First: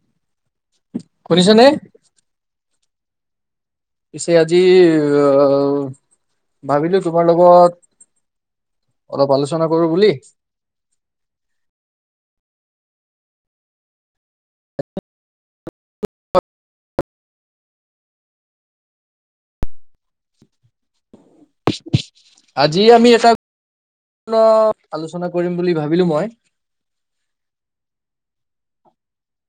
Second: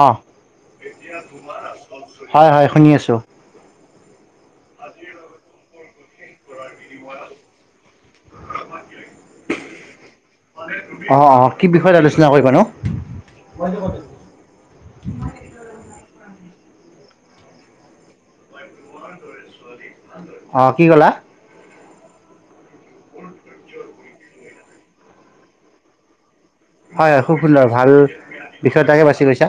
অ শুনিছানে? হয় হয় শুনি আছো । আছো । পিছে আজি ভাবিলো তোমাৰ লগত অলপ আলোচনা কৰো বুলি। অ অ কি বিষয়ত আলোচনা কৰিব নো [unintelligible] অ, কি কলা। আজি আমি এটাূৰ্ণ আলোচনা কৰিম বুলি ভাবিলো মই হয় হয় খুব সুন্দৰ ভাল বিষয়টাকে বাছি গৈছা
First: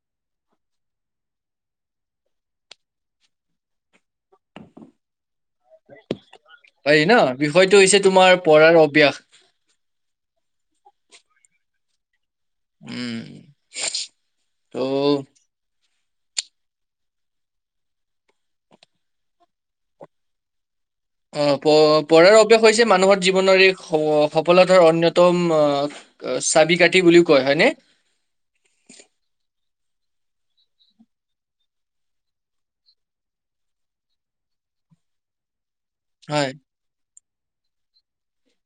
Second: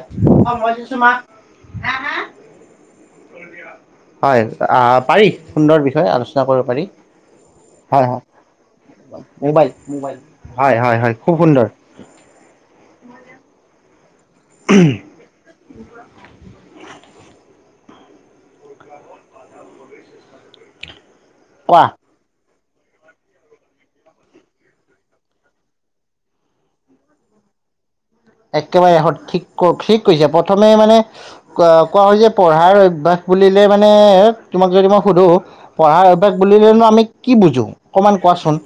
হয়, আহ পাৰি। সুন্দৰ বিষয়ে আলোচনা কৰিব পাৰি ন? বিষয়টো হৈছে হয় তোমাৰ পঢ়াৰ অভ্যাস। হয় মোবাইল মোবাইল হয়, হয়, হয় খুব সুন্দৰ। উম, । ত'। [unintelligible] অ, প, কোৱা। প। হৈছে মানুহৰ জীৱনৰ এক সফলতাৰ অন্যতম আহ চাবি কাঠি বুলিও কয় হয়নে, । একেবাৰে ঠিক ঠিক কৈছে প্ৰথমে মানে কোৱা যে পঢ়াৰ অভ্য়াস বুলিলে মানে তোমাক যদি মই সুধো, । পঢ়াৰ অভ্যাস হয়, বুলিলেনো আমি । কি বুজো অকমান কোৱাচোন'।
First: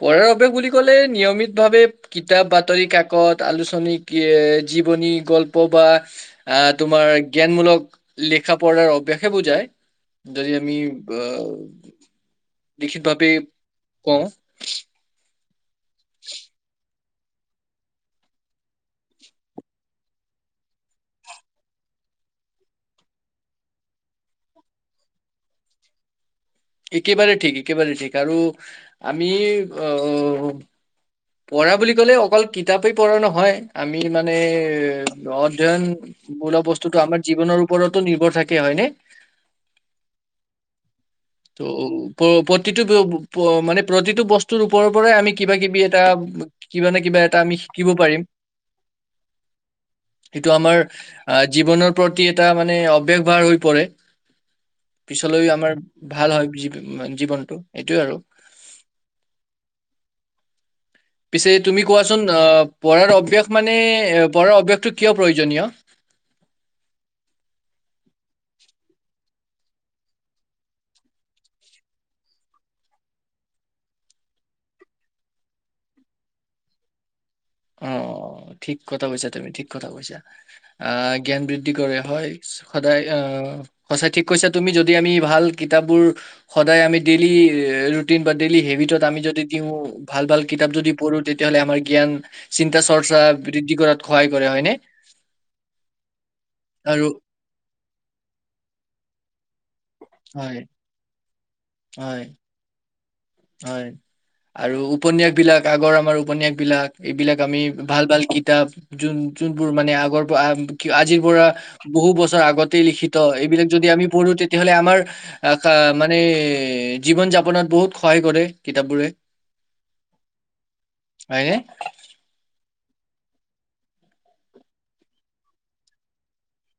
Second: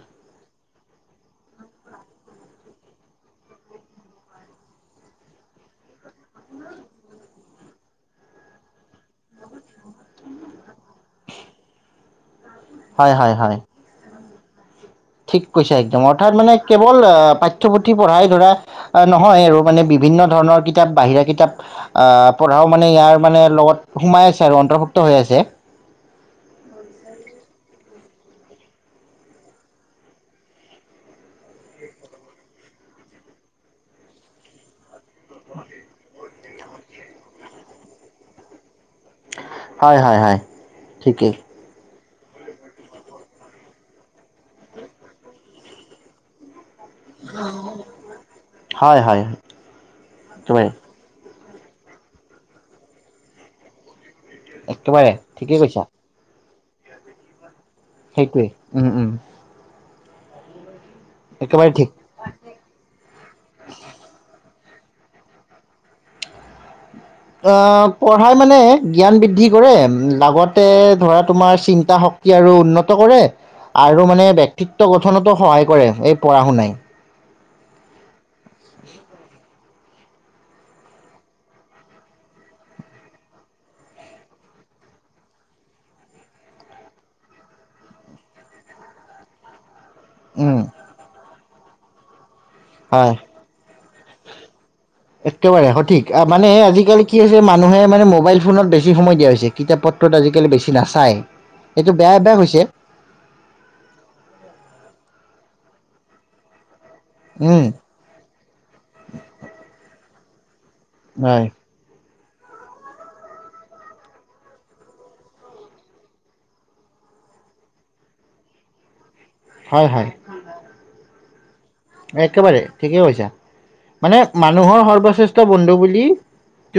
পঢ়াৰ অভ্াস বুলি কলে নিয়মিত ভাৱে কিতাপ বাতৰি কাকত আলোচনী এ জীৱনী গল্প বা আহ তোমাৰ জ্ঞানমূলক লিখা পঢ়াৰ অভ্াসে বুজায় যদি আমি আহ লিখিত হয় ভাৱে হয় হয়। কওঁ ঠিক, । কৈছে একদম অৰ্থাৎ মানে কেৱল'। পাঠ্যপুথি পঢ়াই ধৰা নহয় আৰু মানে বিভিন্ন ধৰণৰ কিতাপ বাহিৰা কিতাপ আহ পঢ়াও মানে ইয়াৰ মানে লগত সোমাই আছে আৰু অন্তৰ্ভুক্ত হৈ আছে'। একেবাৰে ঠিক একেবাৰে ঠিক । আৰু আমি আহ পঢ়া বুলি ক'লে অকল কিতাপেই পঢ়া নহয় আমি মানে, । অধ্যয়ন'। মূল বস্তুতটো আমাৰ জীৱনৰ ওপৰতো নিৰ্ভৰ থাকে হয় নে । হয়, হয়। ঠিকেই ত'। প্ৰতিটো মানে প্ৰতিটো বস্তুৰ ওপৰৰ পৰাই আমি কিবা কিবি এটা'। কিবা নে কিবা এটা আমি শিকিব পাৰিম হয় হয় এইটো একেবাৰে আমাৰ আহ জীৱনৰ প্ৰতি এটা মানে অৱেগ ভাৰ হৈ পৰে'। একেবাৰে পিছলৈ ঠিকেই আমাৰ কৈছা ভাল হয় পিছে জীৱনটো, । সেইটোৱেই উম, উম। পিছে একেবাৰে তুমি ঠিক কোৱাচোন অ পঢ়াৰ অভ্যাস মানে পঢ়াৰ অভ্যাস, । কিন্তু কিয় প্ৰয়োজনীয়? আহ পঢ়াই মানে জ্ঞান বৃদ্ধি কৰে লগতে ধৰা তোমাৰ চিন্তা শক্তি আৰু উন্নত কৰে আৰু মানে ব্যক্তিত্ব গঠনতো সহায় কৰে এই পঢ়া শুনাই'। অ ঠিক কথা কৈছা তুমি ঠিক কথা কৈছা আহ জ্ঞান বৃদ্ধি কৰে হয় সদায় আহ সঁচাই ঠিক কৈছা তুমি যদি আমি ভাল কিতাপবোৰ সদায় আমি ডেইলি ৰুটিন বা ডেইলি হেবিটত আমি যদি দিওঁ, । ভাল ভাল উম কিতাপ যদি পঢ়োঁতে তেতিয়াহ'লে আমাৰ জ্ঞান চিন্তা হয় চৰ্চা বৃদ্ধি কৰাত সহায় কৰে হয়নে একেবাৰে সঠিক মানে আৰু আজিকালি কি হৈছে মানুহে মানে মোবাইল ফোনত বেছি সময় দিয়া হৈছে কিতাপ পত্ৰত আজিকালি হয় বেছি নাচায় এইটো বেয়া হয় অভ্যাস হৈছে হয় আৰু উপন্যাস বিলাক আগৰ আমাৰ উপন্যাস বিলাক এইবিলাক আমি উম ভাল ভাল কিতাপ যোন যোনবোৰ মানে আগৰ পাম কি আজিৰ হয় পৰা বহু বছৰ আগতেই লিখিত এইবিলাক যদি আমি পঢ়ো তেতিয়াহ'লে আমাৰ মানে জীৱন যাপনত বহুত সহায় কৰে কিতাপ বোৰে হয় হয় হে একেবাৰে ঠিকেই কৈছা মানে মানুহৰ সৰ্বশ্ৰেষ্ঠ বন্ধু বুলি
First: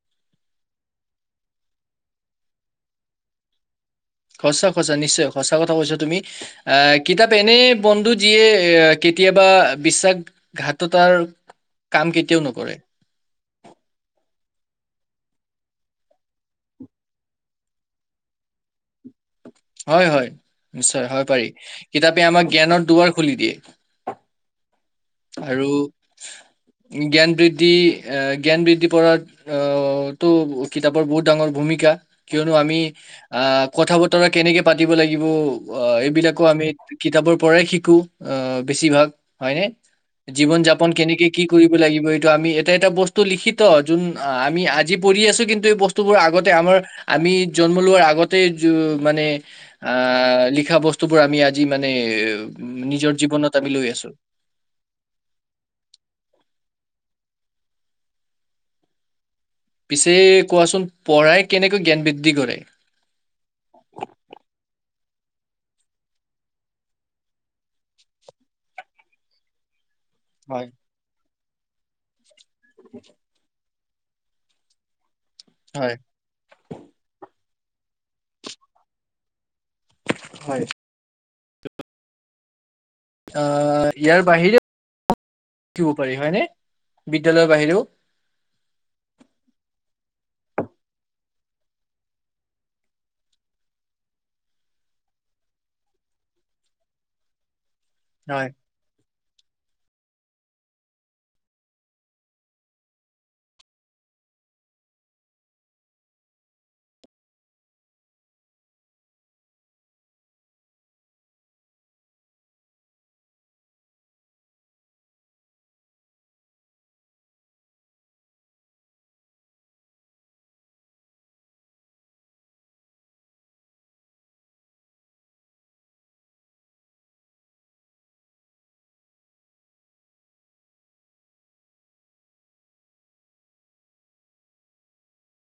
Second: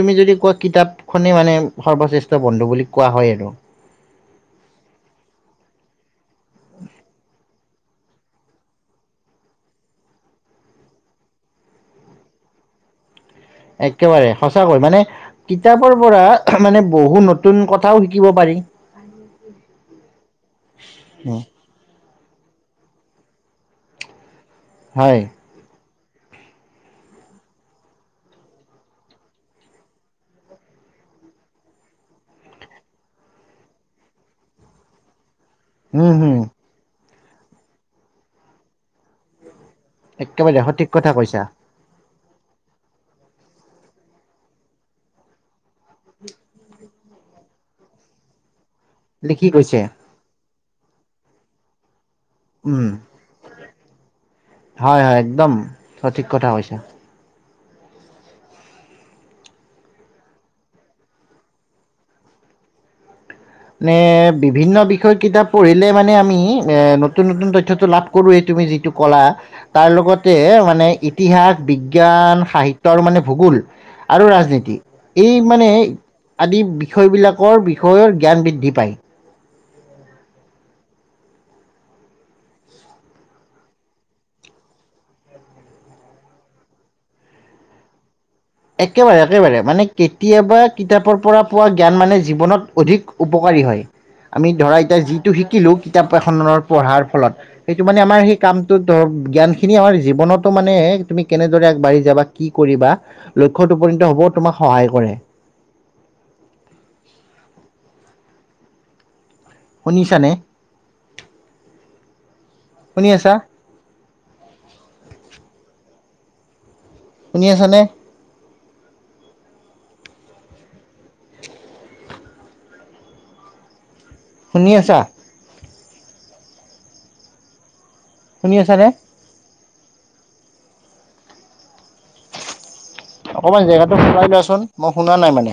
তুমি যদি কোৱা কিতাপখনেই মানে সৰ্বশ্ৰেষ্ঠ বন্ধু বুলি কোৱা হয় আৰু সঁচা সঁচা নিশ্চয় সঁচা কথা কৈছা তুমি আহ কিতাপ এনে বন্ধু যিয়ে এ কেতিয়াবা বিশ্বাসঘাততাৰ কাম কেতিয়াও নকৰে একেবাৰে সঁচাকৈ মানে কিতাপৰ পৰা মানে বহুত নতুন কথাও শিকিব পাৰি হয় হয় নিশ্চয় হয় পাৰি কিতাপ আমাক জ্ঞানৰ দুৱাৰ খুলি দিয়ে হয় আৰু জ্ঞান বৃদ্ধি আহ জ্ঞান বৃদ্ধি পৰা আহটো কিতাপৰ বহুত ডাঙৰ ভূমিকা কিয়নো আমি আহ কথা বতৰা কেনেকৈ পাতিব লাগিব অ উম হম এইবিলাকো আমি কিতাপৰ পৰাই শিকো বেছিভাগ হয়নে একেবাৰে জীৱন সঠিক যাপন কথা কেনেকে কৈছা কি কৰিব লাগিব কিন্তু আমি এটা-এটা বস্তু লিখিত, যোন আমি আজি পঢ়ি আছো কিন্তু এই বস্তু বোৰ আগতে আমাৰ আমি জন্ম লোৱাৰ আগতে য মানে লিখি গৈছে আ, লি লিখা বস্তু বোৰ আমি আজি মানে উম, নিজৰ জীৱনত আমি লৈ আছো হয়- হয়, একদম সঠিক কথা হৈছে। পিছে কোৱাচোন, পঢ়াই কেনেকৈ জ্ঞান বৃদ্ধি কৰে? মানে [unintelligible] কিতাপ পঢ়িলে মানে আমি এ নতুন নতুন তথ্যটো লাভ কৰোৱেই তুমি যিটো ক'লা তাৰ লগতে হয় মানে ইতিহাস, বিজ্ঞান সাহিত্যৰ মানে ভূগোল আৰু ৰাজনীতি এই মানে হয়। আদি বিষয়বিলাক কৰ বিষয়ৰ জ্ঞান বৃদ্ধি পায়। হয় আ ইয়াৰ বাহিৰেও [unintelligible] পাৰি হয়নে, বিদ্যালয়ৰ বাহিৰেও। একেবাৰে-একেবাৰে মানে কেতিয়াবা কিতাপৰ পৰা পোৱা জ্ঞান মানে জীৱনত অধিক উপকাৰী হয়, আমি ধৰা এতিয়া যিটো শিকিলো কিতাপ এখনৰ পঢ়াৰ ফলত সেইটো মানে আমাৰ সেই হয়। কামটোত ধৰক জ্ঞান খিনি আমাৰ জীৱনতো মানে তুমি কেনেদৰে আগবাঢ়ি যাবা কি কৰিবা লক্ষ্যত উপনীত হ'বও তোমাক সহায় কৰে। শুনিছা নে, শুনি আছা? শুনি আছানে? শুনি আছা শুনি আছানে? অকমান জেগাটো সলাই লোৱাচোন, মই শুনা নাই মানে।